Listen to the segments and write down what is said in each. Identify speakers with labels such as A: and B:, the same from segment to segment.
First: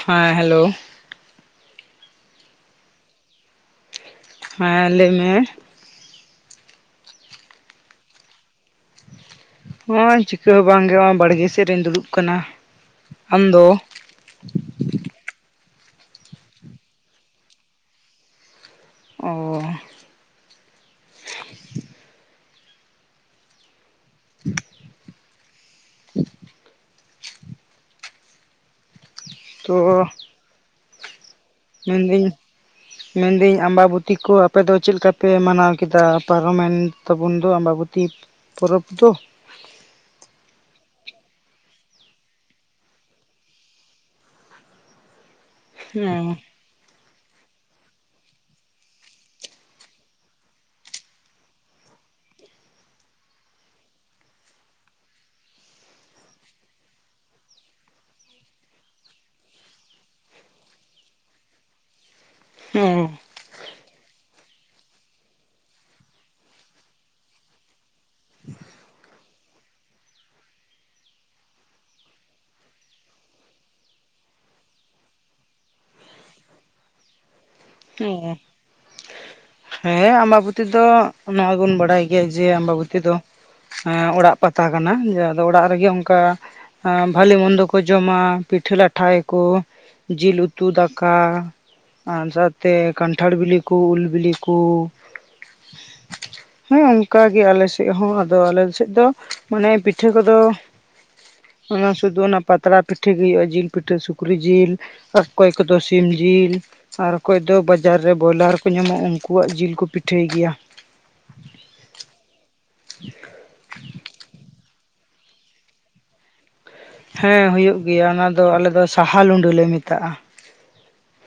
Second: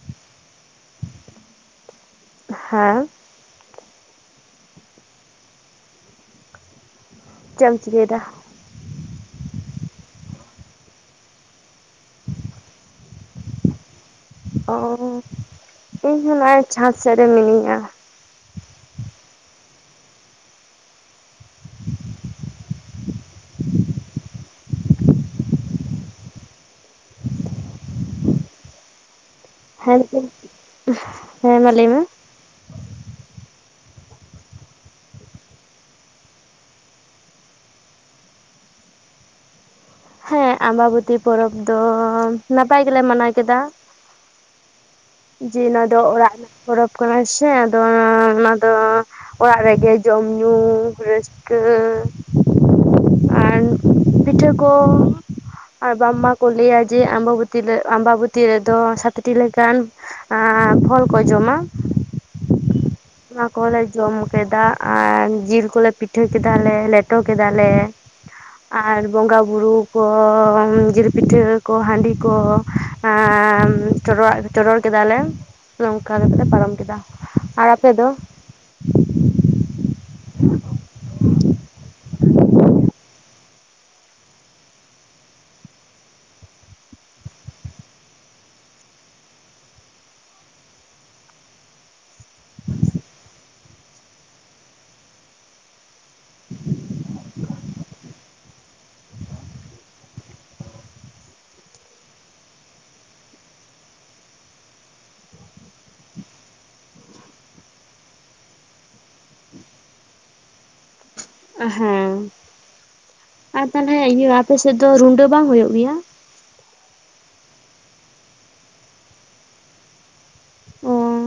A: ᱦᱮᱸ ᱦᱮᱞᱳ,
B: ᱦᱮᱸ,
A: ᱦᱮᱸ ᱞᱟᱹᱭᱢᱮ ᱾
B: ᱪᱮᱫ ᱮᱢ ᱪᱤᱠᱟᱹ ᱭᱮᱫᱟ?
A: ᱱᱚᱜᱚᱭ ᱪᱤᱠᱟᱹ ᱦᱚᱸ ᱵᱟᱝᱜᱮ ᱱᱚᱜᱚᱭ ᱵᱟᱲᱜᱮ ᱥᱮᱫ ᱨᱮᱧ ᱫᱩᱲᱩᱵ ᱠᱟᱱᱟ ᱾ ᱟᱢᱫᱚ?
B: ᱚ ᱤᱧ ᱦᱚᱸ ᱱᱚᱜᱼᱚᱭ ᱪᱟᱸᱫᱽ ᱥᱮᱫ ᱨᱮ ᱢᱤᱱᱟᱹᱧᱟ ᱾
A: ᱚᱻ [inaudible] ᱛᱚ
B: ᱦᱮᱸ ᱾
A: ᱢᱮᱱᱫᱤᱧ,
B: [inaudible]
A: ᱢᱮᱱᱫᱟᱹᱧ ᱟᱢᱵᱟᱵᱚᱛ ᱠᱚ ᱟᱯᱮ ᱫᱚ ᱪᱮᱫ ᱞᱮᱠᱟᱯᱮ ᱢᱟᱱᱟᱣ ᱠᱮᱫᱟ, ᱯᱟᱨᱚᱢᱮᱱ ᱛᱟᱵᱚᱱ ᱫᱚ ᱟᱢᱵᱟᱵᱚᱛᱤ? ᱯᱚᱨᱚᱵᱽ ᱫᱚ,
B: ᱦᱮᱸ ᱟᱢᱵᱟᱵᱚᱛᱤ ᱯᱚᱨᱚᱵᱽ ᱫᱚ ᱱᱟᱯᱟᱭ ᱜᱮᱞᱮ ᱢᱟᱱᱟᱣ ᱠᱮᱫᱟ᱾ ᱡᱮ ᱱᱚᱣᱟ ᱫᱚ
A: ᱚ
B: ᱚᱲᱟᱜ ᱯᱚᱨᱚᱵᱽ ᱠᱟᱱᱟ ᱥᱮ ᱟᱫᱚ ᱚᱱᱟ ᱫᱚ ᱚᱲᱟᱜ ᱨᱮᱜᱮ ᱡᱚᱢ ᱧᱩ ᱨᱟᱹᱥᱠᱟᱹ ᱟᱨ ᱯᱤᱴᱷᱟᱹ ᱠᱚ ᱟᱨ ᱵᱟᱝ ᱢᱟ ᱠᱚ ᱞᱟᱹᱭᱟ ᱡᱮ ᱟᱢᱵᱟᱵᱚᱛᱤ ᱞᱮ ᱟᱢᱵᱟᱵᱚᱛᱤ ᱨᱮᱫᱚ ᱥᱟᱛᱴᱤ ᱞᱮᱠᱟᱱ ᱮᱸ ᱯᱷᱚᱞ ᱠᱚ ᱡᱚᱢᱟ᱾
A: ᱦᱮᱸ᱾
B: ᱚᱱᱟ ᱠᱚᱦᱚᱸ ᱞᱮ ᱡᱚᱢ ᱠᱮᱫᱟ ᱟᱨ ᱡᱤᱞ ᱠᱚᱞᱮ ᱯᱤᱴᱷᱟᱹ ᱠᱮᱫᱟᱞᱞᱮ ᱞᱮᱴᱚ ᱠᱮᱫᱟ ᱞᱮ᱾ ᱟᱨ ᱵᱚᱸᱜᱟ ᱵᱩᱨᱩ ᱠᱚ ᱡᱤᱞ ᱯᱤᱴᱷᱟᱹ ᱠᱚ ᱦᱟᱺᱰᱤ ᱠᱚ ᱮᱸ ᱪᱚᱰᱚᱨᱟ ᱪᱚᱰᱚᱨ ᱠᱮᱫᱟᱞᱮ ᱱᱚᱝᱠᱟ ᱠᱟᱛᱮᱜ ᱞᱮ ᱯᱟᱨᱚᱢ ᱠᱮᱫᱟ᱾ ᱟᱨ ᱟᱯᱮ ᱫᱚ
A: [unintelligible]
B: [inaudible]
A: ᱦᱮᱸ ᱟᱢᱵᱟᱵᱚᱛᱤ ᱫᱚ ᱱᱚᱣᱟᱵᱚᱱ ᱵᱟᱲᱟᱭ ᱜᱮᱭᱟ ᱡᱮ ᱟᱢᱵᱟᱵᱚᱛᱤ ᱫᱚ ᱮᱸ ᱚᱲᱟᱜ ᱯᱟᱛᱟ ᱠᱟᱱᱟ ᱡᱮ ᱟᱫᱚ ᱚᱲᱟᱜ ᱨᱮᱜᱮ ᱚᱱᱠᱟ ᱮᱸ ᱵᱷᱟᱞᱮ ᱢᱚᱱᱫᱚ ᱠᱚ ᱡᱚᱢᱟ ᱯᱤᱴᱷᱟᱹ ᱞᱟᱴᱷᱟᱭᱟᱠᱚ ᱡᱤᱞ ᱩᱛᱩ ᱫᱟᱠᱟ [unintelligible] ᱛᱮ ᱠᱟᱱᱴᱷᱟᱲ ᱵᱤᱞᱤ ᱠᱚ ᱩᱞ ᱵᱤᱞᱤ ᱠᱚ
B: [inaudible]
A: ᱦᱳᱭ ᱚᱱᱠᱟ ᱜᱮ ᱟᱞᱮ ᱥᱮᱫ ᱦᱚᱸ ᱟᱫᱚ ᱟᱞᱮ ᱥᱮᱫ ᱫᱚ ᱢᱟᱱᱮ ᱯᱤᱴᱷᱟᱹ ᱠᱚᱫᱚ ᱚᱱᱟ ᱥᱩᱫᱩ ᱚᱱᱟ ᱯᱟᱛᱲᱟ ᱯᱤᱴᱷᱟᱹ ᱜᱮ ᱦᱩᱭᱩᱜᱼᱟ ᱡᱤᱞ ᱯᱤᱴᱷᱟᱹ ᱥᱩᱠᱨᱤ ᱡᱤᱞ ᱟᱨ ᱚᱠᱚᱭ ᱠᱚᱫᱚ ᱥᱤᱢ ᱡᱤᱞ ᱟᱨ ᱚᱠᱚᱭ ᱫᱚ ᱵᱟᱡᱟᱨ ᱨᱮ ᱵᱚᱭᱞᱟᱨ ᱠᱚ ᱧᱟᱢᱚᱜᱼᱟ ᱩᱱᱠᱩᱣᱟᱜ ᱡᱤᱞ ᱠᱚ ᱯᱤᱴᱷᱟᱹᱭ ᱜᱮᱭᱟ᱾
B: ᱦᱮᱸ, ᱟᱨ ᱛᱟᱞᱦᱮ ᱤᱭᱟᱹ ᱟᱯᱮ ᱥᱮᱫ ᱫᱚ ᱨᱩᱰᱟᱹ ᱵᱟᱝ ᱦᱩᱭᱩᱜ ᱜᱮᱭᱟ?
A: ᱦᱮᱸ ᱦᱩᱭᱩᱜ ᱜᱮᱭᱟ ᱚᱱᱟ ᱫᱚ ᱟᱞᱮ ᱫᱚ ᱥᱟᱦᱟ ᱞᱩᱸᱰᱟᱹ ᱞᱮ ᱢᱮᱛᱟᱜᱼᱟ᱾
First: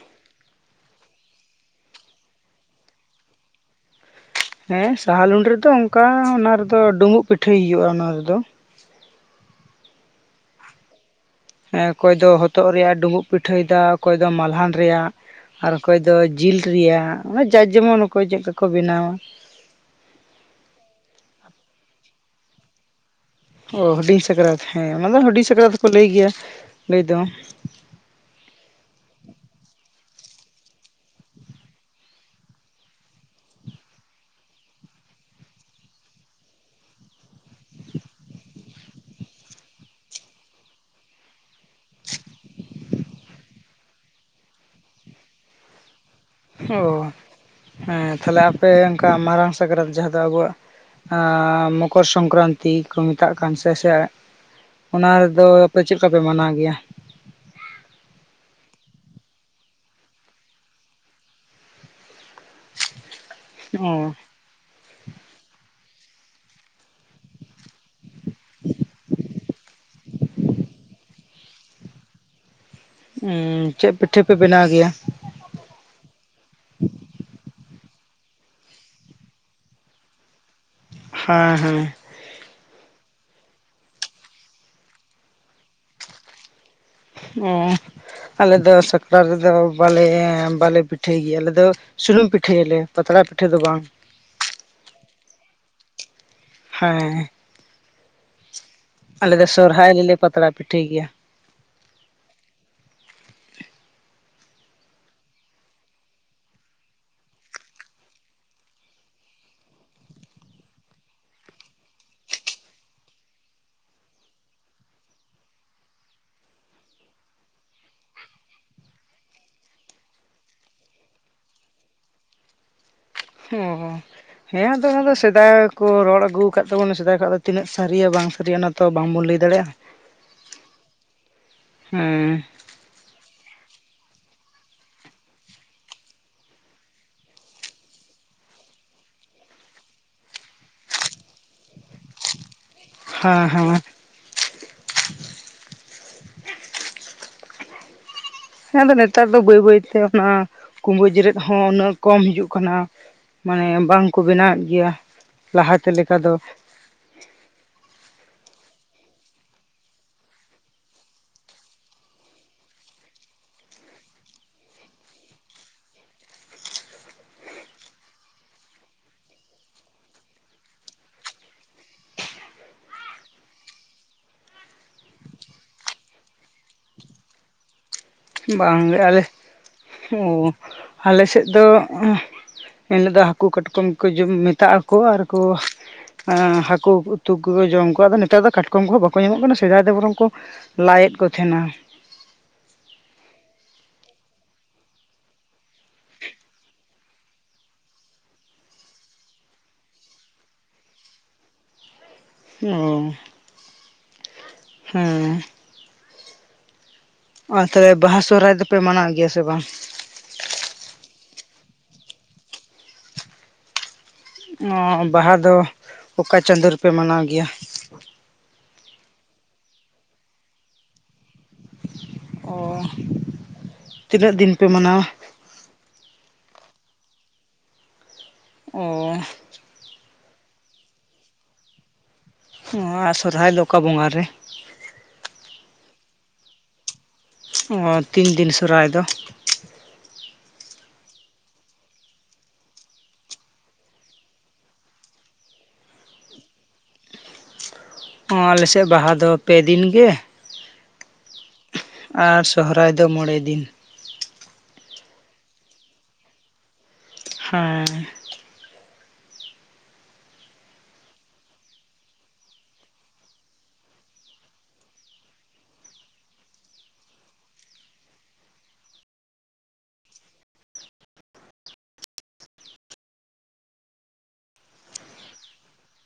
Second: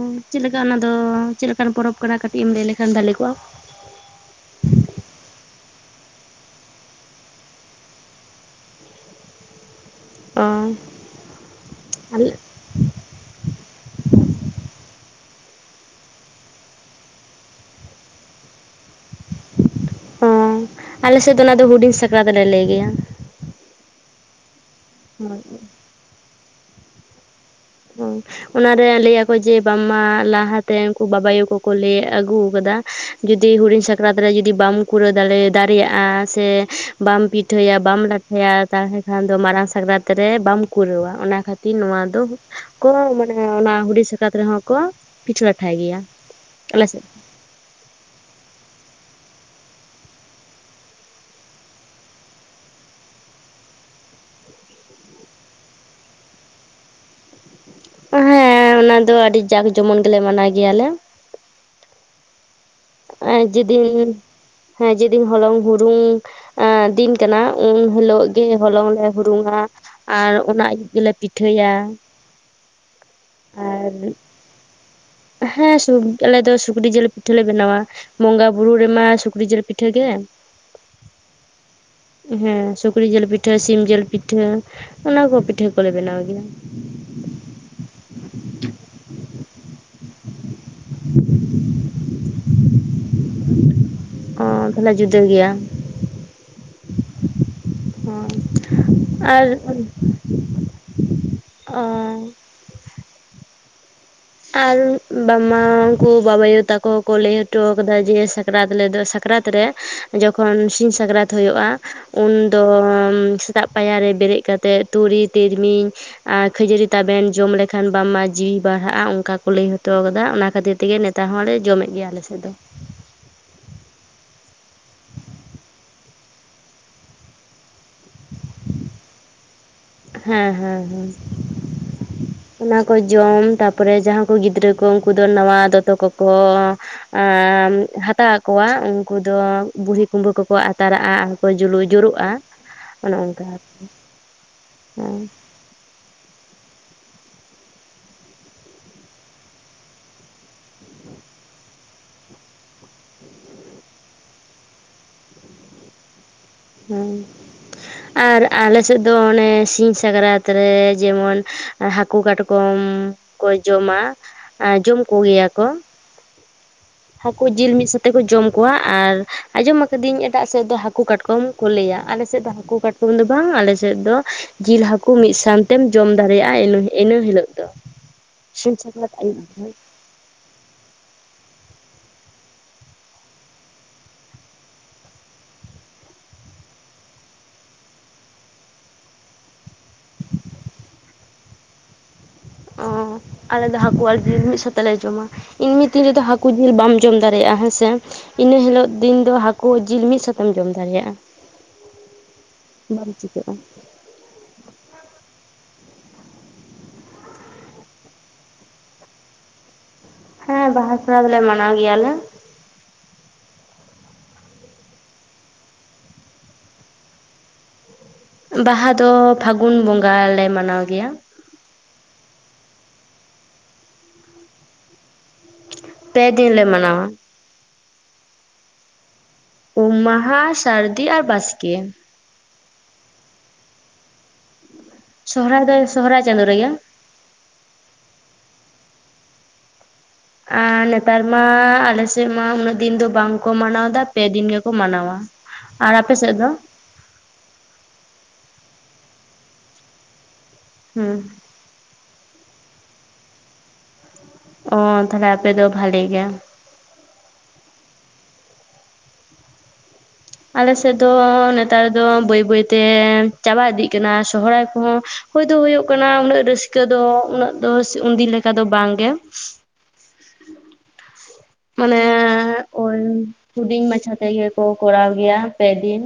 B: ᱩᱸ ᱪᱮᱫ ᱞᱮᱠᱟ ᱚᱱᱟ ᱫᱚ ᱪᱮᱫ ᱞᱮᱠᱟᱱ ᱯᱚᱨᱚᱵᱽ ᱠᱟᱱᱟ? ᱠᱟᱹᱴᱤᱡ ᱮᱢ ᱞᱟᱹᱭ ᱞᱮᱠᱷᱟᱱ ᱵᱷᱟᱞᱮ ᱠᱚᱜᱼᱟ᱾
A: ᱦᱮᱸ ᱥᱟᱦᱟ ᱞᱩᱸᱰᱟᱹ ᱨᱮᱫᱚ ᱚᱱᱠᱟ ᱚᱱᱟ ᱨᱮᱫᱚ ᱰᱩᱢᱵᱩᱜ ᱯᱤᱴᱷᱟᱹᱭ ᱦᱩᱭᱩᱜᱼᱟ ᱚᱱᱟ ᱨᱮᱫᱚ᱾
B: ᱚ᱾
A: ᱦᱮᱸ ᱚᱠᱚᱭ ᱫᱚ
B: ᱟᱞᱮ
A: ᱦᱚᱛᱚᱫ ᱨᱮᱭᱟᱜ-ᱮ ᱰᱩᱸᱵᱩᱜ ᱯᱤᱴᱷᱟᱹᱭᱮᱫᱟ ᱚᱠᱚᱭ ᱫᱚ ᱢᱟᱞᱦᱟᱱ ᱨᱮᱭᱟᱜ, ᱟᱨ ᱚᱠᱚᱭ ᱫᱚ ᱡᱤᱞ ᱨᱮᱭᱟᱜ ᱚᱣ ᱡᱟᱨ ᱡᱮᱢᱚᱱ ᱚᱠᱚᱭ ᱪᱮᱫᱠᱟ ᱠᱚ ᱵᱮᱱᱟᱣᱟ᱾
B: ᱚ ᱟᱞᱮ ᱥᱮᱫ ᱫᱚ ᱚᱱᱟ ᱫᱚ ᱦᱩᱰᱤᱧ ᱥᱟᱠᱨᱟᱛ ᱞᱮ ᱞᱟᱹᱭ ᱜᱮᱭᱟ᱾
A: ᱚ ᱦᱩᱰᱤᱧ ᱥᱟᱠᱨᱟᱛ, ᱦᱮᱸ ᱚᱱᱟ ᱫᱚ
B: ᱦᱳᱭ
A: ᱦᱩᱰᱤᱧ ᱥᱟᱠᱨᱟᱛ ᱠᱚ ᱞᱟᱹᱭ ᱜᱮᱭᱟ ᱞᱟᱹᱭ ᱫᱚ᱾
B: ᱚ ᱚᱱᱟᱨᱮ ᱞᱟᱹᱭᱟᱠᱚ ᱡᱮ ᱵᱟᱝᱢᱟ ᱞᱟᱦᱟᱛᱮ ᱩᱱᱠᱩ ᱵᱟᱵᱟ ᱟᱭᱳ ᱠᱚᱠᱚ ᱞᱟᱹᱭ ᱟᱹᱜᱩ ᱠᱟᱫᱟ ᱡᱩᱫᱤ ᱦᱩᱰᱤᱧ ᱥᱟᱠᱨᱟᱛ ᱨᱮ ᱡᱩᱫᱤ ᱵᱟᱢ ᱠᱩᱲᱟᱹᱣ ᱫᱟᱲᱮ ᱫᱟᱨᱮᱭᱟᱜᱼᱟ ᱥᱮ ᱵᱟᱢ ᱯᱤᱴᱷᱟᱹᱭᱟ ᱵᱟᱢ ᱞᱟᱴ [unintelligible] ᱛᱟᱞᱦᱮ ᱠᱷᱟᱱ ᱫᱚ ᱢᱟᱨᱟᱝ ᱥᱟᱠᱨᱟᱹᱛ ᱨᱮ ᱵᱟᱢ ᱠᱩᱨᱟᱹᱣᱟ, ᱚᱱᱟ ᱠᱷᱟᱹᱛᱤᱨ ᱱᱚᱣᱟ ᱫᱚ ᱠᱚ ᱢᱟᱱᱮ ᱚᱱᱟ ᱦᱩᱰᱤᱧ ᱥᱟᱠᱨᱟᱹᱛ ᱨᱮᱦᱚᱸ ᱠᱚ ᱯᱤᱴᱷᱟ ᱞᱟᱴᱷᱟᱭ ᱜᱮᱭᱟ᱾
A: ᱚ,
B: ᱟᱞᱮ ᱥᱮᱫ
A: ᱦᱮᱸ ᱛᱟᱦᱞᱮ ᱟᱯᱮ ᱚᱱᱠᱟ ᱢᱟᱨᱟᱝ ᱥᱟᱠᱨᱟᱛ ᱡᱟᱦᱟᱸ ᱫᱚ ᱟᱵᱚᱣᱟᱜ ᱟ ᱢᱚᱠᱚᱨ ᱥᱚᱝᱠᱨᱟᱱᱛᱤ ᱠᱚ ᱢᱮᱛᱟᱜ ᱠᱟᱱ ᱥᱮ ᱥᱮ ᱚᱱᱟ ᱨᱮᱫᱚ ᱟᱯᱮ ᱪᱮᱫ ᱞᱮᱠᱟ ᱯᱮ ᱢᱟᱱᱟᱣ ᱜᱮᱭᱟ?
B: ᱦᱮᱸ ᱚᱱᱟ ᱫᱚ ᱟᱹᱰᱤ ᱡᱟᱠ ᱡᱚᱢᱚᱱ ᱜᱮᱞᱮ ᱢᱟᱱᱟᱣ ᱜᱮᱭᱟ ᱞᱮ᱾ ᱮ ᱡᱮ ᱫᱤᱱ
A: ᱚ
B: ᱦᱮᱸ ᱡᱮᱫᱤᱱ ᱦᱚᱞᱚᱝ ᱦᱩᱲᱩᱝ ᱮᱸ ᱫᱤᱱ ᱠᱟᱱᱟ ᱩᱱ ᱦᱤᱞᱚᱜ ᱜᱮ ᱦᱚᱞᱚᱝ ᱞᱮ ᱦᱩᱲᱩᱝᱟ ᱟᱨ ᱚᱱᱟ ᱟᱭᱩᱵ ᱜᱮᱞᱮ ᱯᱤᱴᱷᱟᱹᱭᱟ᱾
A: ᱩᱸ
B: ᱟᱨ
A: ᱪᱮᱫ ᱯᱤᱴᱷᱟᱹ ᱯᱮ ᱵᱮᱱᱟᱣ ᱜᱮᱭᱟ?
B: ᱦᱮᱸ ᱥᱩᱠ ᱟᱞᱮ ᱫᱚ ᱥᱩᱠᱨᱤ ᱡᱤᱞ ᱯᱤᱴᱷᱟ ᱞᱮ ᱵᱮᱱᱟᱣᱟ᱾ ᱵᱚᱸᱜᱟ ᱵᱩᱨᱩ ᱨᱮᱢᱟ ᱥᱩᱠᱨᱤ ᱡᱤᱞ ᱯᱤᱴᱷᱟᱹ ᱜᱮ ᱾
A: ᱦᱮᱸ ᱦᱮᱸ᱾
B: ᱦᱮᱸ ᱥᱩᱠᱨᱤ ᱡᱤᱞ ᱯᱤᱴᱷᱟᱹ ᱥᱤᱢ ᱡᱤᱞ ᱯᱤᱴᱷᱟᱹ ᱚᱱᱟ ᱠᱚ ᱯᱤᱴᱷᱟᱹ ᱠᱚᱞᱮ ᱵᱮᱱᱟᱣ ᱜᱮᱭᱟ᱾
A: ᱚ ᱟᱞᱮ ᱫᱚ ᱥᱟᱠᱨᱟᱛ ᱨᱮᱫᱚ ᱵᱟᱞᱮ ᱵᱟᱞᱮ ᱯᱤᱴ ᱷᱟᱹᱭ ᱜᱮᱭᱟ ᱟᱞᱮ ᱫᱚ ᱥᱩᱱᱩᱢ ᱯᱤᱴᱷᱟᱹᱭᱟᱞᱮ ᱯᱟᱛᱲᱟ ᱯᱤᱴᱷᱟᱹ ᱫᱚ ᱵᱟᱝ ᱾
B: ᱚ ᱛᱟᱦᱚᱞᱮ ᱡᱩᱫᱟᱹ ᱜᱮᱭᱟ ᱾
A: ᱦᱮᱸ ᱾
B: [inaudible] ᱦᱚᱭ ᱾
A: ᱟᱞᱮ ᱫᱚ ᱥᱚᱨᱦᱟᱭ ᱨᱮᱞᱮ ᱯᱟᱛᱲᱟ ᱯᱤᱴᱷᱟᱹᱭ ᱜᱮᱭᱟ ᱾
B: ᱚᱻ ᱟᱨ ᱵᱟᱝᱢᱟ ᱩᱱᱠᱩ ᱵᱟᱵᱟ ᱟᱭᱩ ᱛᱟᱠᱚ ᱦᱚᱸ ᱠᱚ ᱞᱟᱹᱭ ᱦᱚᱴᱚ ᱟᱠᱟᱫᱟ ᱡᱮ ᱥᱟᱠ ᱨᱟᱛ ᱨᱮᱫᱚ ᱥᱟᱠᱨᱟᱛ ᱨᱮ ᱡᱚᱠᱷᱚᱱ ᱥᱤᱧ ᱥᱟᱠᱨᱟᱛ ᱦᱩᱭᱩᱜ-ᱟ ᱩᱱ ᱫᱚ ᱥᱮᱛᱟᱜ ᱯᱟᱭᱟᱨ ᱨᱮ ᱵᱮᱨᱮᱫ ᱠᱟᱛᱮᱫ ᱛᱩᱲᱤ ᱛᱤᱞᱢᱤᱧ ᱟᱨ ᱠᱷᱟᱹᱡᱟᱹᱲᱤ ᱛᱟᱵᱮᱱ ᱡᱚᱢ ᱞᱮᱠᱷᱟᱱ ᱵᱟᱝᱢᱟ ᱡᱤᱣᱤ ᱵᱟᱲᱦᱟᱜᱼᱟ᱾ ᱚᱱᱠᱟ ᱠᱚ ᱞᱟᱹᱭ ᱦᱚᱴᱚ ᱟᱠᱟᱫᱟ ᱚᱱᱟ ᱠᱷᱟᱹᱛᱤᱨ ᱛᱮᱜᱮ ᱱᱮᱛᱟᱨ ᱦᱚᱸ ᱞᱮ ᱡᱚᱢᱮᱫ ᱜᱮᱭᱟ ᱟᱞᱮᱥᱮᱫ ᱫᱚ᱾
A: ᱦᱚᱻ ᱦᱮᱸ ᱟᱫᱚ ᱚᱱᱟ ᱫᱚ ᱥᱮᱫᱟᱭ ᱠᱚ ᱨᱚᱲ ᱟᱜᱩ ᱟᱠᱟᱫ ᱛᱟᱵᱚᱱᱟ ᱥᱮᱫᱟᱭ ᱠᱷᱚᱱ ᱫᱚ ᱛᱤᱱᱟᱹᱜ ᱥᱟᱹᱨᱤ ᱭᱟ ᱵᱟᱝ ᱥᱟᱨᱤᱭᱟᱹ ᱚᱱᱟ ᱛᱚ ᱵᱟᱝᱵᱚᱱ ᱞᱟᱹᱭ ᱫᱟᱲᱮᱭᱟᱜᱼᱟ᱾
B: ᱦᱮᱸ ᱦᱮᱸ ᱦᱮᱸ᱾
A: ᱦᱮᱸ
B: ᱚᱱᱟ ᱠᱚ ᱡᱚᱢ ᱛᱟᱯᱚᱨᱮ ᱡᱟᱦᱟᱸ ᱠᱚ ᱜᱤᱫᱽᱨᱟᱹ ᱠᱚ ᱩᱱᱠᱩ ᱫᱚ ᱱᱟᱣᱟ ᱫᱚᱛᱚ ᱠᱚᱠᱚ ᱦᱟᱛᱟᱣ ᱟᱠᱚᱣᱟ ᱩᱱᱠᱩ ᱫᱚ ᱵᱩᱲᱦᱤ ᱠᱩᱢᱵᱟᱹ ᱠᱚᱠᱚ ᱟᱛᱟᱨᱟᱜᱼᱟ ᱟᱨᱠᱚ ᱡᱩᱞᱩᱜ ᱡᱩᱨᱩᱜᱼᱟ᱾ ᱚᱱᱮ ᱚᱱᱠᱟ
A: ᱦᱮᱸ ᱦᱮᱸ
B: ᱟᱨᱠᱤ ᱦᱮᱸ᱾
A: ᱦᱮᱸ ᱟᱫᱚ ᱱᱮᱛᱟᱨ ᱫᱚ ᱵᱟᱹᱭ ᱵᱟᱹᱭ ᱛᱮ ᱚᱱᱟ ᱠᱩᱢᱵᱟᱹ ᱡᱮᱨᱮᱫ ᱦᱚᱸ ᱩᱱᱟᱹᱜ ᱠᱚᱢ ᱦᱤᱡᱩᱜ ᱠᱟᱱᱟ᱾ ᱢᱟᱱᱮ ᱵᱟᱝᱠᱚ ᱵᱮᱱᱟᱣᱮᱫ ᱜᱮᱭᱟ ᱞᱟᱦᱟᱛᱮ ᱞᱮᱠᱟ ᱫᱚ᱾
B: ᱦᱩ᱾ ᱟᱨ ᱟᱞᱮ ᱥᱮᱫ ᱫᱚ ᱚᱱᱮ ᱥᱤᱧ ᱥᱟᱠᱨᱟᱹᱛ ᱨᱮ ᱡᱮᱢᱚᱱ ᱦᱟᱹᱠᱩ ᱠᱟᱴᱠᱚᱢ ᱠᱚ ᱡᱚᱢᱟ ᱟᱨ ᱡᱚᱢ ᱠᱚᱜᱮᱭᱟ ᱠᱚ᱾ ᱦᱟᱹᱠᱩ ᱡᱤᱞ ᱢᱤᱫ ᱥᱟᱛᱮᱜ ᱠᱚ ᱡᱚᱢ ᱠᱚᱣᱟ ᱟᱨ ᱟᱸᱡᱚᱢ ᱟᱠᱟᱫᱤᱧ ᱮᱴᱟᱜ ᱥᱮᱫ ᱫᱚ ᱦᱟᱹᱠᱩ ᱠᱟᱴᱠᱚᱢ᱾ ᱠᱚ ᱞᱟᱹᱭᱟ ᱟᱞᱮ ᱥᱮᱫ ᱫᱚ ᱦᱟᱹᱠᱩ ᱠᱟᱴᱠᱚᱢ ᱫᱚ ᱵᱟᱝ ᱟᱞᱮ ᱥᱮᱫ ᱫᱚ ᱡᱤᱞ ᱦᱟᱹᱠᱩ ᱢᱤᱫ ᱥᱟᱶᱛᱮᱢ ᱡᱚᱢ ᱫᱟᱲᱮᱭᱟᱜᱼᱟᱹ ᱤᱱᱟᱹ ᱦᱤᱞᱟᱳᱜ ᱫᱚ᱾ ᱥᱤᱧ
A: ᱵᱟᱝᱜᱮ
B: ᱥᱟᱠᱨᱟᱛ
A: ᱟᱞᱮ
B: ᱟᱹᱭᱩᱵ ᱫᱚ
A: ᱚ ᱟᱞᱮ ᱥᱮᱫ ᱫᱚ ᱮᱱᱦᱤᱞᱳᱜ ᱫᱚ ᱦᱟᱹᱠᱩ ᱠᱟᱴᱠᱚᱢ ᱠᱚ ᱡᱚᱢ ᱢᱮᱛᱟᱜ ᱟᱠᱚ ᱟᱨᱠᱚ ᱦᱟᱹᱠᱩ ᱩᱛᱩ ᱠᱚ ᱡᱚᱢ ᱠᱚᱣᱟ ᱟᱫᱚ ᱱᱮᱛᱟᱨ ᱫᱚ ᱠᱟᱴᱠᱚᱢ ᱠᱚᱦᱚᱸ ᱵᱟᱠᱚ ᱧᱟᱢᱚᱜ ᱠᱟᱱᱟ ᱥᱮᱫᱟᱭ ᱫᱚ ᱵᱚᱨᱚᱝ ᱠᱚ᱾ ᱞᱟᱭᱮᱫ ᱠᱚ ᱛᱟᱦᱮᱱᱟ᱾
B: ᱚ ᱟᱞᱮ ᱫᱚ ᱦᱟᱹᱠᱩ ᱟᱨ ᱡᱤᱞ ᱢᱤᱫ ᱥᱟᱛᱮᱜᱞ ᱞᱮ ᱡᱚᱢᱟ ᱮᱢᱱᱤ ᱫᱤᱱ ᱨᱮᱫᱚ ᱦᱟᱹᱠᱩ ᱡᱤᱞ ᱵᱟᱢ ᱡᱚᱢ ᱫᱟᱲᱮᱭᱟᱜᱼᱟ ᱦᱮᱸᱥᱮ᱾ ᱤᱱᱟᱹ ᱦᱤᱞᱳᱜ ᱫᱤᱱ ᱫᱚ ᱦᱟᱹᱠᱩ ᱡᱤᱞ ᱢᱤᱫ ᱥᱟᱛᱮᱢ ᱡᱚᱢ ᱫᱟᱲᱮᱭᱟᱜᱼᱟ᱾ ᱵᱟᱢ
A: ᱚ
B: ᱪᱤᱠᱟᱹᱜᱼᱟ
A: ᱦᱮᱸ᱾ ᱟᱨ ᱛᱟᱦᱚᱞᱮ ᱵᱟᱦᱟ ᱥᱚᱦᱚᱨᱟᱹᱭ ᱫᱚᱯᱮ ᱢᱟᱱᱟᱣᱮᱫ ᱜᱮᱭᱟ ᱥᱮ ᱵᱟᱝ?
B: ᱦᱮᱸ ᱵᱟᱦᱟ ᱯᱚᱨᱦᱟᱹᱭ ᱫᱚᱞᱮ ᱢᱟᱱᱟᱣ ᱜᱮᱭᱟ ᱞᱮ᱾
A: ᱚ ᱵᱟᱦᱟ ᱫᱚ ᱚᱠᱟ ᱪᱟᱸᱫᱳ ᱨᱮᱯᱮ ᱢᱟᱱᱟᱣ ᱜᱮᱭᱟ?
B: ᱵᱟᱦᱟ ᱫᱚ ᱯᱷᱟᱹᱜᱩᱱ ᱵᱚᱸᱜᱟ ᱞᱮ ᱢᱟᱱᱟᱣ ᱜᱮᱭᱟ᱾
A: ᱚ ᱛᱤᱱᱟᱹᱜ ᱫᱤᱱ ᱯᱮ ᱢᱟᱱᱟᱣᱟ?
B: ᱯᱮ ᱫᱤᱱ ᱞᱮ ᱢᱟᱱᱟᱣᱟ᱾
A: ᱚᱻ
B: ᱩᱢ ᱢᱟᱦᱟ, ᱥᱟᱹᱨᱫᱤ ᱟᱨ ᱵᱟᱥᱠᱮ᱾
A: ᱦᱚᱶᱟ 'ᱥᱚᱨᱦᱟᱭ' ᱫᱚ ᱚᱠᱟ ᱵᱚᱸᱜᱟ ᱨᱮ?
B: 'ᱥᱚᱦᱨᱟᱭ' ᱫᱟᱹ 'ᱥᱚᱦᱚᱨᱟᱭ' ᱪᱟᱸᱫᱳ ᱨᱮᱜᱮ᱾
A: ᱚ ᱛᱤᱱ ᱫᱤᱱ ᱥᱚᱨᱟᱭ ᱫᱚ?
B: ᱟᱸ ᱱᱮᱛᱟᱨ ᱢᱟ ᱟᱞᱮ ᱥᱮᱜ ᱢᱟ ᱩᱱᱟᱹᱜ ᱫᱤᱱ ᱫᱚ ᱵᱟᱝᱠᱚ ᱢᱟᱱᱟᱣ ᱫᱟ, ᱯᱮ ᱫᱤᱱ ᱜᱮᱠᱚ ᱢᱟᱱᱟᱣᱟ᱾ ᱟᱨ ᱟᱯᱮ ᱥᱮᱜ ᱫᱚ?
A: ᱚᱸ ᱟᱞᱮ ᱥᱮᱜ 'ᱵᱟᱦᱟ' ᱫᱚ ᱯᱮ ᱫᱤᱱ ᱜᱮᱻ᱾
B: ᱦᱩᱸ᱾
A: ᱟᱨ 'ᱥᱚᱦᱨᱟᱭ' ᱫᱚ ᱢᱚᱬᱮ ᱫᱤᱱ᱾
B: ᱚ ᱛᱷᱟᱞᱮ ᱟᱯᱮ ᱫᱚ ᱵᱷᱟᱞᱤ ᱜᱮ᱾
A: ᱦᱮᱸ᱾
B: ᱟᱞᱮ ᱥᱮᱜ ᱫᱚ, ᱱᱮᱛᱟᱨ ᱫᱚ ᱵᱟᱹᱭ-ᱵᱟᱹᱭᱛᱮᱸ ᱪᱟᱵᱟ ᱤᱫᱤᱜ ᱠᱟᱱᱟ 'ᱥᱚᱦᱨᱟᱭ' ᱠᱚᱦᱚᱸ᱾ ᱦᱩᱭ ᱫᱩ ᱦᱩᱭᱩᱜ ᱠᱟᱱᱟ ᱩᱱᱟᱹᱜ ᱨᱟᱹᱥᱠᱟᱹ ᱫᱚ, ᱩᱱᱟᱹᱜ ᱫᱚ ᱥᱮ ᱩᱱᱫᱤᱱ ᱞᱮᱠᱟ ᱫᱚ ᱵᱟᱝᱜᱮ᱾ ᱢᱟᱱᱮ ᱳᱭ ᱦᱩᱰᱤᱧ ᱢᱟᱪᱷᱟ ᱛᱮᱜᱮ ᱠᱚ ᱠᱚᱨᱟᱣ ᱜᱮᱭᱟ ᱯᱮ ᱫᱤᱱ᱾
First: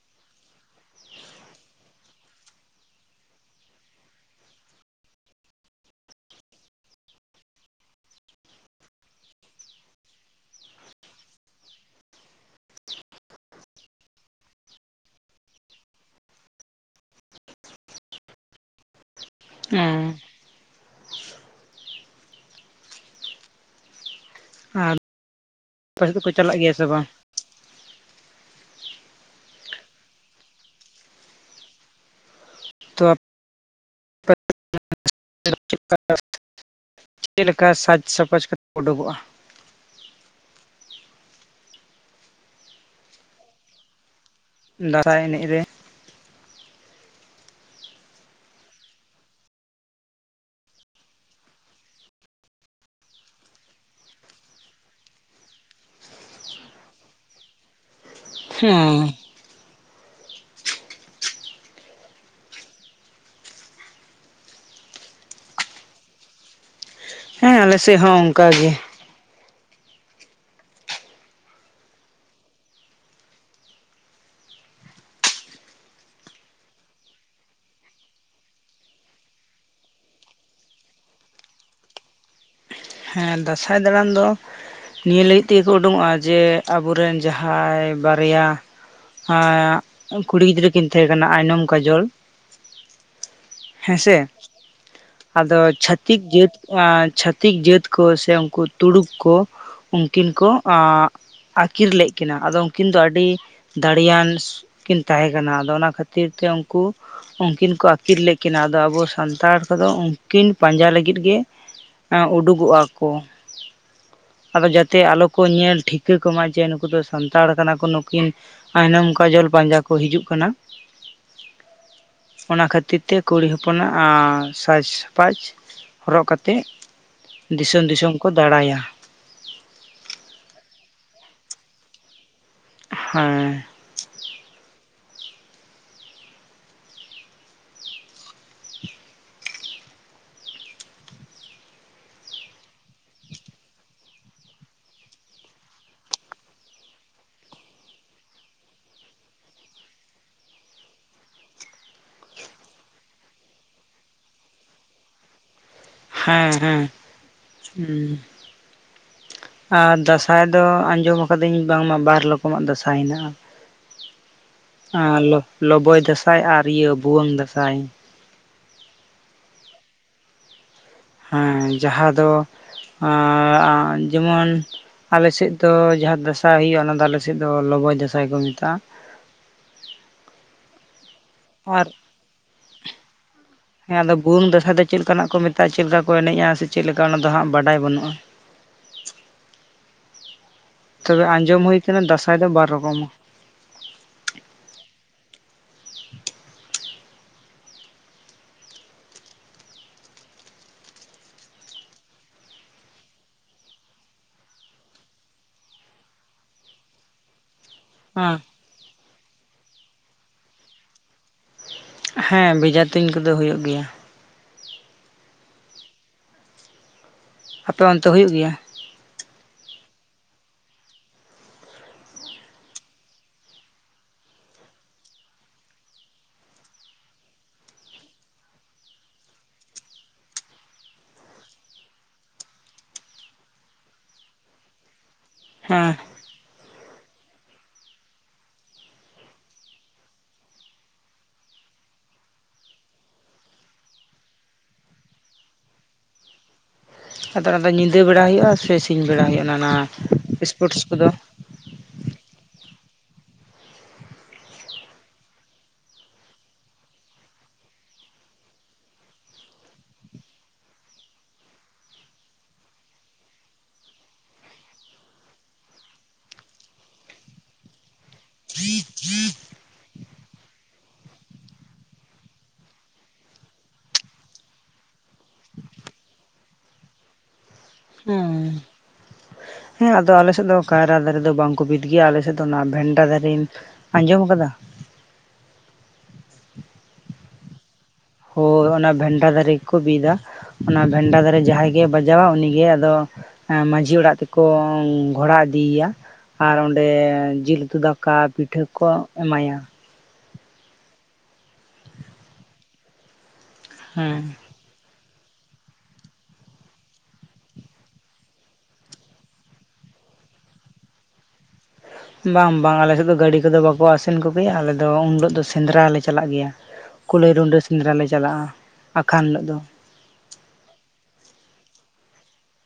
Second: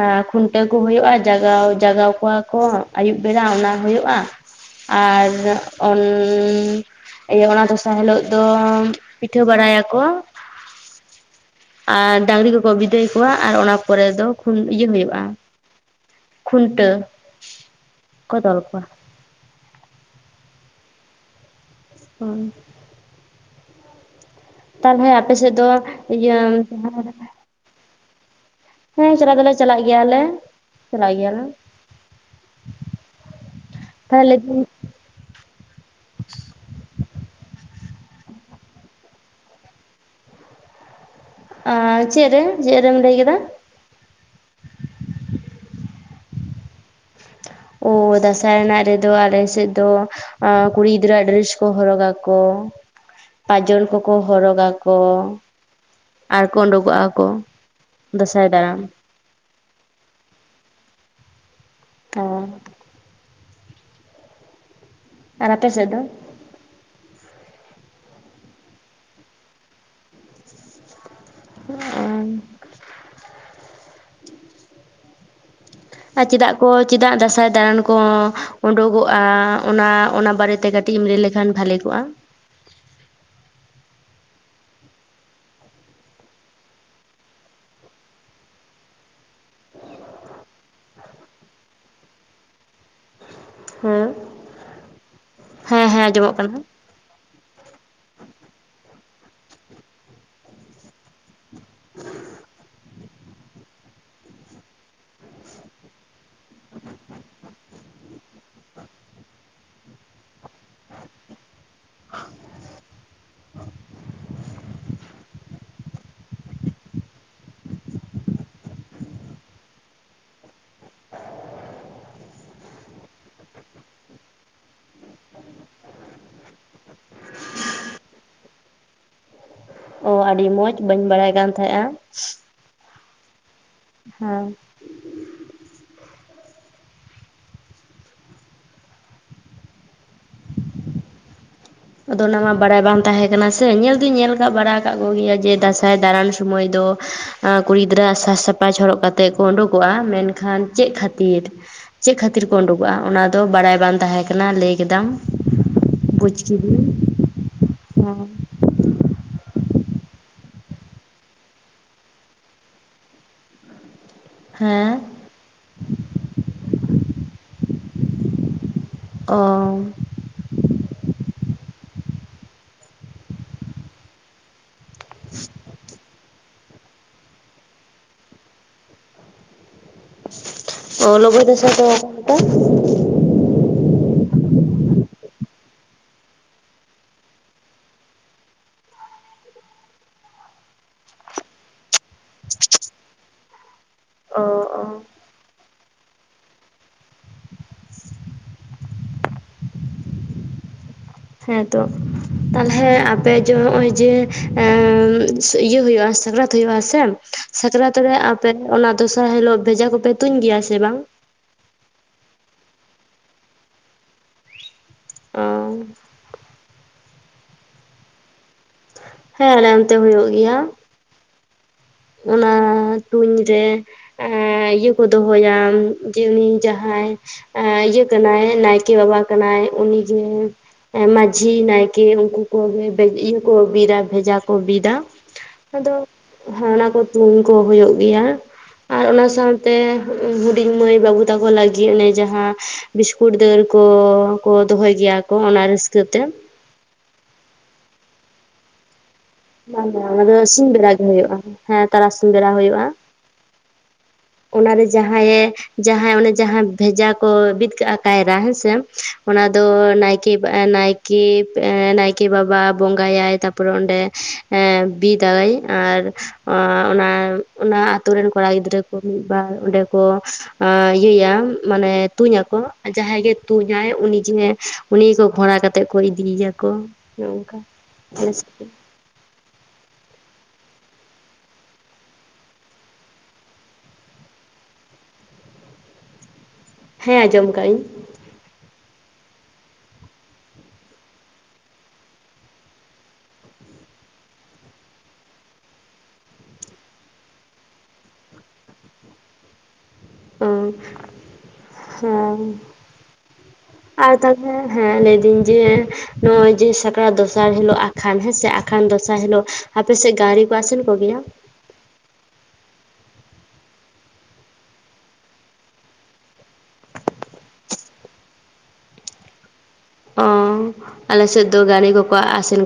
B: ᱟᱸ ᱠᱷᱩᱱᱴᱟᱹᱣ ᱠᱚ ᱦᱳᱭᱳᱜᱼᱟ ᱡᱟᱜᱟᱣ-ᱡᱟᱜᱟᱣ ᱠᱚᱣᱟ ᱠᱚ ᱟᱭᱩᱵ ᱵᱮᱨᱟ ᱚᱱᱟ ᱦᱳᱭᱳᱜ-ᱟᱸ᱾ ᱟᱨ ᱚᱱ ᱤᱭᱟᱹ ᱚᱱᱟ ᱫᱚᱥᱟ ᱦᱤᱞᱳᱜ ᱫᱚ ᱯᱤᱴᱷᱟᱹ ᱵᱟᱲᱟᱭᱟ ᱠᱚᱸ᱾ ᱟᱸ ᱰᱟᱝᱨᱤ ᱠᱚᱠᱚ ᱵᱤᱫᱟᱹᱭ ᱠᱚᱣᱟ ᱟᱨ ᱚᱱᱟ ᱯᱚᱨᱮ ᱫᱚ ᱠᱷᱩᱱ ᱤᱭᱟᱹ ᱦᱳᱭᱳᱜᱼᱟ᱾ ᱠᱷᱩᱱᱴᱟᱹᱣ ᱠᱚ ᱛᱚᱞ ᱠᱚᱣᱟ᱾
A: ᱮᱸ᱾
B: ᱩᱸ᱾
A: ᱟᱨ
B: ᱛᱟᱞᱦᱮ ᱟᱯᱮ ᱥᱮᱜ ᱫᱚ
A: ᱟᱯᱮ ᱥᱮᱫ ᱫᱚᱠᱚ
B: ᱤᱭᱟᱹ
A: ᱪᱟᱞᱟᱜ
B: [inaudible]
A: ᱜᱮᱭᱟ ᱥᱮ ᱵᱟᱝ
B: ᱦᱮᱸ, ᱪᱟᱞᱟᱜ ᱫᱚᱞᱮ ᱪᱟᱞᱟᱜ ᱜᱮᱭᱟ ᱞᱮ, ᱪᱟᱞᱟᱜ ᱜᱮᱭᱟ ᱞᱮ᱾
A: ᱛᱚᱯ
B: ᱛᱷᱟᱞᱮ ᱯᱨᱩᱯ
A: [inaudible] ᱪᱮᱜ ᱞᱮᱠᱟ ᱥᱟᱡᱽ-ᱥᱟᱯᱟᱡᱽ [inaudible] ᱚᱰᱳᱜᱚᱜᱼᱟ?
B: ᱟᱸ ᱪᱮᱜ ᱨᱮ, ᱪᱮᱫ ᱨᱮᱢ ᱞᱟᱹᱭ ᱠᱮᱫᱟ?
A: 'ᱫᱟᱨᱟᱭ' ᱮᱱᱮᱡ ᱨᱮ᱾
B: ᱚ 'ᱫᱟᱥᱟᱭᱱᱟᱜ' ᱨᱮᱫᱚ ᱟᱞᱮ ᱥᱮᱜ ᱫᱚ ᱟᱸ ᱠᱩᱲᱤ ᱜᱤᱫᱽᱨᱟᱹᱣᱟᱜ ᱰᱨᱮᱥ ᱠᱚ ᱦᱚᱨᱚᱜᱟ ᱠᱚ᱾ ᱯᱟᱡᱚᱱ ᱠᱚᱠᱚ ᱦᱚᱨᱚᱜᱟ ᱠᱚ ᱟᱨᱠᱚ ᱚᱰᱳᱜᱚᱸᱜᱼᱟ ᱠᱚ᱾ 'ᱫᱚᱥᱟᱭ ᱫᱟᱲᱟᱱ'᱾
A: ᱦᱮᱸ
B: ᱛᱚᱸ᱾ ᱟᱨ ᱟᱯᱮ ᱥᱮᱜ ᱫᱚ?
A: ᱦᱮᱸᱻ, ᱟᱞᱮ ᱥᱮᱜ ᱦᱚᱸ ᱚᱝᱠᱟ ᱜᱮ᱾
B: ᱟᱝ ᱟ ᱪᱮᱫᱟᱜ ᱠᱚ ᱪᱮᱫᱟᱜ 'ᱫᱟᱥᱟᱭ' ᱫᱟᱲᱟᱱ ᱠᱚᱸ ᱚᱸᱰᱳᱜᱚᱜᱼᱟ? ᱚᱱᱟ, ᱚᱱᱟ ᱵᱟᱨᱮᱛᱮ ᱠᱟᱹ- ᱴᱤᱢ ᱞᱟᱹ ᱞᱮᱠᱷᱟᱱ ᱵᱷᱟᱞᱮ ᱠᱚᱜᱼᱟᱸ᱾
A: ᱦᱮᱸ, 'ᱫᱟᱥᱟᱭ' ᱫᱟᱲᱟᱱ ᱫᱚᱸ ᱱᱤᱭᱟᱹ ᱞᱟᱹᱜᱤᱫ ᱛᱮᱜᱮ ᱠᱚ ᱩᱰᱩᱝᱚᱜᱼᱟ ᱡᱮ ᱟᱵᱚᱨᱮᱱ ᱡᱟᱦᱟᱭ ᱵᱟᱨᱭᱟ ᱦᱟᱸᱭᱟᱜ ᱩᱝ ᱠᱩᱲᱤ ᱜᱤᱫᱽᱨᱟᱹ ᱠᱤᱱ ᱛᱷᱮᱸ ᱠᱟᱱᱟ ᱟᱭᱱᱚᱢ, ᱠᱟᱡᱚᱞ᱾
B: ᱦᱮᱸ
A: ᱦᱮᱸᱥᱮ, ᱟᱫᱚ
B: ᱦᱮᱸ ᱦᱮᱸ
A: ᱪᱷᱟᱛᱤᱠ
B: ᱟᱸᱡᱚᱢᱚᱜ
A: ᱡᱟᱹᱛ
B: ᱠᱟᱱᱟ
A: ᱟᱸ ᱪᱷᱟ- -ᱛᱤᱠ ᱡᱟᱹᱛ ᱠᱚ ᱥᱮ ᱩᱝᱠᱩ ᱛᱩᱲᱩᱠ ᱠᱚ ᱩᱝᱠᱤᱱ ᱠᱚ ᱟᱸᱜ ᱟᱠᱤᱨ ᱞᱮᱜ ᱠᱤᱱᱟ ᱟᱫᱚ ᱩᱝᱠᱤᱱ ᱫᱚ ᱟᱰᱤ ᱫᱟᱲᱮᱭᱟᱱ ᱥᱩᱜ ᱠᱤᱱ ᱛᱟᱦᱮ ᱠᱟᱱᱟ ᱟᱫᱚ ᱚᱱᱟ ᱠᱷᱟᱹᱛ- -ᱛᱤᱨ ᱛᱮ ᱩᱝᱠᱩ ᱩᱝᱠᱤᱱ ᱠᱚ ᱟᱠᱤᱨ ᱞᱮᱜ ᱠᱤᱱᱟ, ᱟᱫᱚ ᱟᱵᱚ ᱥᱟᱱᱛᱟᱲ ᱠᱚᱫᱚ ᱩᱝ- -ᱠᱤᱱ ᱯᱟᱸᱡᱟ ᱞᱟᱜᱤᱫ ᱜᱮ ᱮᱸ ᱩᱰᱩᱜᱚᱜᱼᱟ᱾ ᱟᱫᱚ ᱡᱟᱛᱮ ᱟᱞᱚ ᱠᱚ ᱧᱮᱞ ᱴᱷᱤᱠᱟᱹ ᱠᱚᱢᱟ ᱡᱮ ᱱᱩᱠᱩ ᱫᱚ ᱥᱟᱱᱛᱟᱲ ᱠᱟᱱᱟ ᱠᱚ᱾ ᱱᱩᱠᱤᱱ ᱟᱭᱱᱚᱢ ᱠᱟᱡᱚᱞ ᱯᱟᱸᱡᱟ ᱠᱚ ᱦᱤᱡᱩᱜ ᱠᱟᱱᱟ ᱾
B: [inaudible]
A: ᱚᱱᱟ ᱠᱷᱟᱹᱛᱤᱨ ᱛᱮ ᱠᱩᱲᱤ ᱦᱚᱯᱚᱱᱟᱜ ᱥᱟᱡᱽ ᱥᱟᱯᱟᱡᱽ ᱦᱚᱨᱚᱜ ᱠᱟᱛᱮᱜ, ᱫᱤᱥᱚᱢ ᱫᱤᱥᱚᱢ ᱠᱚ ᱫᱟᱬᱟᱭᱟ ᱾
B: ᱚ ᱟᱹᱰᱤ ᱢᱚᱸᱡᱽ ᱾ ᱵᱟᱹᱧ ᱵᱟᱲᱟᱭ ᱠᱟᱱ ᱛᱟᱦᱮᱸᱜᱼᱟ᱾
A: ᱦᱮᱸ,
B: ᱦᱮᱸ, ᱟᱫᱚ ᱚᱱᱟ ᱢᱟ ᱵᱟᱲᱟᱭ ᱵᱟᱝ ᱛᱟᱦᱮᱸ ᱠᱟᱱᱟ ᱥᱮ ᱧᱮᱞ ᱫᱩᱧ ᱧᱮᱞ ᱠᱟᱜ ᱵᱟᱲᱟ ᱠᱟᱜ ᱠᱚᱜᱮᱭᱟ᱾ ᱡᱮ ᱫᱟᱸᱥᱟᱭ ᱫᱟᱬᱟᱱ ᱥᱚᱢᱚᱭ ᱫᱚ ᱠᱩᱲᱤ ᱜᱤᱫᱽᱨᱟᱹ ᱟᱜ ᱥᱟᱡᱽ ᱥᱟᱯᱷᱟᱡ ᱦᱚᱨᱚᱜ ᱠᱟᱛᱮᱫ ᱠᱚ ᱩᱰᱩᱠᱚᱜᱼᱟ᱾ ᱢᱮᱱᱠᱷᱟᱱ ᱪᱮᱫ ᱠᱷᱟᱹᱛᱤᱨ ᱪᱮᱫ ᱠᱷᱟᱹᱛᱤᱨ ᱠᱚ ᱩᱰᱩᱠᱚᱜᱼᱟ ᱚᱱᱟᱫᱚ ᱵᱟᱲᱟᱭ ᱵᱟᱝ ᱛᱟᱦᱮᱸ ᱠᱟᱱᱟ ᱾ ᱞᱟᱹᱭ ᱠᱮᱫᱟᱢ ᱵᱩᱡᱽ
A: ᱦᱮᱸ
B: ᱠᱤᱫᱟᱹᱧ
A: ᱦᱮᱸ ᱦᱮᱸ ᱾ ᱟᱨ ᱫᱟᱸᱥᱟᱭ ᱫᱚ ᱟᱸᱡᱚᱢ ᱟᱠᱟᱫᱟᱹᱧ ᱵᱟᱝᱢᱟ ᱵᱟᱨ ᱨᱚᱠᱚᱢᱟᱜ ᱫᱟᱸᱥᱟᱭ ᱢᱮᱱᱟᱜᱼᱟ ᱾
B: ᱦᱮᱸ,
A: ᱞᱚᱵᱚᱭ ᱫᱟᱸᱥᱟᱭ ᱟᱨ ᱤᱭᱟᱹ ᱵᱷᱩᱣᱟᱹᱝ ᱫᱟᱸᱥᱟᱭ ᱾
B: ᱚᱻ
A: ᱦᱮᱸ ᱡᱟᱦᱟᱸ ᱫᱚ ᱡᱮᱢᱚᱱ ᱟᱞᱮᱥᱮᱫ ᱫᱚ ᱡᱟᱦᱟᱸ ᱫᱟᱸᱥᱟᱭ ᱦᱩᱭᱩᱜᱼᱟ, ᱚᱱᱟ ᱫᱚ ᱟᱞᱮᱥᱮᱫ ᱫᱚ ᱞᱚᱵᱚᱭ ᱫᱟᱸᱥᱟᱭ ᱠᱚ ᱢᱮᱛᱟᱜᱼᱟ ᱾
B: ᱚ ᱞᱚᱵᱚᱭ ᱫᱟᱸᱥᱟᱭ ᱫᱚ
A: ᱟᱨ
B: ᱚᱠᱟ ᱞᱮᱠᱟ?
A: ᱦᱮᱸ ᱟᱫᱚ ᱵᱷᱩᱣᱟᱝ ᱫᱟᱸᱥᱟᱭ ᱫᱚ ᱪᱮᱫ ᱞᱮᱠᱟᱱᱟᱜ ᱠᱚ ᱢᱮᱛᱟᱜᱼᱟ ᱪᱮᱫ ᱞᱮᱠᱟ ᱠᱚ ᱮᱱᱮᱡᱼᱟ ᱥᱮ ᱪᱮᱫ ᱞᱮᱠᱟ ᱚᱱᱟ ᱫᱚ ᱦᱟᱸᱜ ᱵᱟᱰᱟᱭ ᱵᱟᱹᱱᱩᱜᱼᱟ ᱾ ᱛᱚᱵᱮ ᱟᱸᱡᱚᱢ ᱦᱳᱭ ᱠᱟᱱᱟ ᱫᱟᱸᱥᱟᱭ ᱫᱚ ᱵᱟᱨ ᱨᱚᱠᱚᱢᱟ ᱾
B: ᱚ, ᱚ ᱾ ᱦᱮᱸ ᱛᱚ ᱾ ᱛᱟᱞᱦᱮ ᱟᱯᱮ ᱡᱮ ᱱᱚᱜᱼᱚᱭ ᱡᱮ ᱤᱭᱟᱹ ᱦᱩᱭᱩᱜᱼᱟ ᱥᱟᱠᱨᱟᱛ ᱦᱩᱭᱩᱜᱼᱟ ᱥᱮ ᱥᱟᱠᱨᱟᱛ ᱨᱮ
A: ᱦᱮᱸ
B: ᱟᱯᱮ ᱚᱱᱟ ᱫᱚᱥᱟᱨ ᱦᱤᱞᱳᱜ ᱵᱮᱡᱷᱟ ᱠᱚᱯᱮ ᱛᱩᱧ ᱜᱮᱭᱟ ᱥᱮ ᱵᱟᱝ?
A: ᱦᱮᱸ ᱵᱮᱡᱷᱟ ᱛᱩᱧ ᱠᱚᱫᱚ ᱦᱩᱭᱩᱜ ᱜᱮᱭᱟ ᱾
B: ᱚᱻ,
A: ᱟᱯᱮ ᱚᱱᱛᱮ ᱦᱩᱭᱩᱜ ᱜᱮᱭᱟ?
B: ᱦᱮᱸ ᱟᱞᱮ ᱚᱱᱛᱮ ᱦᱩᱭᱩᱜ ᱜᱮᱭᱟ ᱾ ᱚᱱᱟ ᱛᱩᱧ ᱨᱮ ᱤᱭᱟᱹ ᱠᱚ ᱫᱚᱦᱚᱭᱟ, ᱡᱮ ᱩᱱᱤ ᱡᱟᱦᱟᱸᱭ ᱤᱭᱟᱹ ᱠᱟᱱᱟᱭ ᱱᱟᱭᱠᱮ ᱵᱟᱵᱟ ᱠᱟᱱᱟᱭ, ᱩᱱᱤᱜᱮ ᱢᱟᱺᱡᱷᱤ, ᱱᱟᱭᱠᱮ, ᱩᱱᱠᱩ ᱠᱚ ᱤᱭᱟᱹ ᱠᱚ ᱵᱤᱫᱟ ᱵᱮᱡᱷᱟ ᱠᱚ ᱵᱤᱫᱟ ᱾ ᱟᱫᱚ
A: ᱦᱮᱸ
B: ᱚᱱᱟ ᱠᱚ ᱛᱩᱧ ᱠᱚ ᱦᱩᱭᱩᱜ ᱜᱮᱭᱟ ᱾ ᱟᱨ ᱚᱱᱟ ᱥᱟᱶᱛᱮ ᱦᱩᱰᱤᱧ ᱢᱟᱹᱭ ᱵᱟᱹᱵᱩ ᱛᱟᱠᱚ ᱞᱟᱹᱜᱤᱫ ᱚᱱᱮ ᱡᱟᱦᱟᱸ ᱵᱤᱥᱠᱩᱴ ᱫᱟᱹᱲ ᱠᱚ ᱫᱚᱦᱚᱭ ᱜᱮᱭᱟ ᱠᱚ ᱚᱱᱟ ᱨᱟᱹᱥᱠᱟᱹ ᱛᱮ
A: ᱟᱫᱚ ᱚᱱᱟᱫᱚ ᱧᱤᱫᱟᱹ ᱵᱮᱲᱟ ᱦᱩᱭᱩᱜᱼᱟ ᱥᱮ ᱥᱤᱧ ᱵᱮᱲᱟ ᱦᱩᱭᱩᱜᱼᱟ? ᱚᱱᱟ
B: ᱵᱟᱝ ᱚᱱᱟ ᱫᱚ ᱥᱤᱧ
A: ᱥᱯᱳᱨᱴᱥ
B: ᱵᱮᱲᱟ ᱜᱮ
A: ᱠᱚᱫᱚ
B: ᱦᱩᱭᱩᱜᱼᱟ, ᱦᱮᱸ ᱛᱟᱨᱟᱥᱤᱧ ᱵᱮᱲᱟ ᱦᱩᱭᱩᱜᱼᱟ ᱾ ᱚᱱᱟᱨᱮ ᱡᱟᱦᱟᱸᱭᱮ ᱡᱟᱦᱟᱸᱭ ᱚᱱᱮ ᱡᱟᱦᱟᱸ ᱵᱷᱮᱡᱟ ᱠᱚ ᱵᱤᱫ ᱠᱟᱜᱼᱟ ᱠᱟᱭᱨᱟ ᱦᱮᱸᱥᱮ, ᱚᱱᱟ ᱫᱚ ᱱᱟᱭᱠᱮ ᱵᱟ ᱱᱟᱭᱠᱮ ᱠᱮ ᱱᱟᱭᱠᱮ ᱵᱟᱵᱟ ᱵᱚᱸᱜᱟᱭᱟᱭ ᱛᱟᱨᱯᱚᱨᱮ ᱚᱸᱰᱮ ᱮ ᱵᱤᱫᱟᱭ, ᱟᱨ ᱚᱱᱟ ᱚᱱᱟ ᱟᱛᱩ ᱨᱮᱱ ᱠᱚᱲᱟ ᱜᱤᱫᱽᱨᱟᱹ ᱠᱚ, ᱢᱤᱫ ᱵᱟᱨ ᱚᱸᱰᱮ ᱠᱚ ᱤᱭᱟᱹᱭᱟ ᱢᱟᱱᱮ ᱛᱩᱧᱟᱠᱚ ᱾ ᱡᱟᱦᱟᱸᱭ ᱜᱮ ᱛᱩᱧᱟᱭ ᱩᱱᱤ ᱡᱮ ᱩᱱᱤ ᱜᱷᱚᱲᱟ ᱠᱟᱛᱮᱫ ᱠᱚ ᱤᱫᱤᱭᱮᱭᱟᱠᱚ ᱱᱚᱝᱠᱟ᱾ ᱵᱮᱥ
A: ᱦᱮᱸ
B: ᱜᱮ᱾
A: ᱦᱮᱸ ᱟᱫᱚ ᱟᱞᱮᱥᱮᱫ ᱫᱚ ᱠᱟᱭᱨᱟ ᱫᱟᱨᱮ ᱫᱚ ᱵᱟᱝᱠᱚ ᱵᱤᱫ ᱜᱮᱭᱟ ᱟᱞᱮᱥᱮᱫ ᱫᱚ ᱚᱱᱟ ᱵᱷᱮᱱᱰᱟ ᱫᱟᱨᱮ ᱟᱸᱡᱚᱢ ᱟᱠᱟᱫᱟ?
B: ᱦᱮᱸ ᱟᱸᱡᱚᱢ ᱠᱟᱜ ᱤᱧ᱾
A: ᱦᱳ ᱚᱱᱟ ᱵᱷᱮᱱᱰᱟ ᱫᱟᱨᱮ ᱜᱮ ᱠᱚ ᱵᱤᱫᱟ ᱚᱱᱟ ᱵᱷᱮᱱᱰᱟ ᱫᱟᱨᱮ ᱡᱟᱦᱟᱸᱭ ᱜᱮ ᱵᱟᱡᱟᱣᱼᱟ ᱩᱱᱤ ᱜᱮ ᱟᱫᱚ ᱢᱟᱺᱡᱷᱤ ᱚᱲᱟᱜ ᱛᱮ ᱠᱚ ᱜᱷᱚᱲᱟ ᱤᱫᱤ ᱭᱮᱭᱟ ᱟᱨ ᱚᱸᱰᱮ ᱡᱤᱞ ᱩᱛᱩ, ᱫᱟᱠᱟ ᱯᱤᱴᱷᱟᱹ ᱠᱚ ᱮᱢᱟᱭᱟ᱾
B: ᱩᱸ ᱦᱮᱸ ᱟᱨ
A: ᱦᱮᱸ
B: ᱛᱟᱞᱦᱮ ᱦᱮᱸ ᱞᱟᱹᱭᱫᱟᱹᱧ ᱡᱮ ᱱᱚᱜᱼᱚᱭ ᱡᱮ ᱥᱟᱠᱨᱟᱛ ᱫᱚᱥᱟᱨ ᱦᱤᱞᱳᱜ ᱟᱠᱷᱟᱱ ᱦᱮᱸ ᱥᱮ ᱟᱠᱷᱟᱱ ᱫᱚᱥᱟᱨ ᱦᱤᱞᱳᱜ ᱟᱯᱮ ᱥᱮᱫ ᱜᱟᱲᱤ ᱠᱚ ᱟᱥᱮᱱ ᱠᱚ ᱜᱮᱭᱟ?
A: ᱵᱟᱝ ᱵᱟᱝ ᱟᱞᱮ ᱥᱮᱫ ᱫᱚ ᱜᱟᱹᱲᱤ ᱠᱚᱫᱚ ᱵᱟᱠᱚ ᱟᱥᱮᱱ ᱠᱚ ᱜᱮᱭᱟ ᱟᱞᱮ ᱫᱚ ᱩᱱᱦᱤᱞᱳ ᱫᱚ ᱥᱮᱸᱫᱽᱨᱟ ᱞᱮ ᱪᱟᱞᱟᱜ ᱜᱮᱭᱟ᱾ ᱠᱩᱞᱟᱹᱭ, ᱨᱩᱺᱰᱟᱹ ᱥᱮᱸᱫᱽᱨᱟ ᱞᱮ ᱪᱟᱞᱟᱜᱼᱟ ᱟᱠᱷᱟᱱ ᱦᱤᱞᱳᱜ ᱫᱚ᱾
B: ᱚ ᱟᱞᱮᱥᱮᱫ ᱫᱚ ᱜᱟᱲᱤ ᱠᱚᱠᱚ ᱟᱥᱮᱱ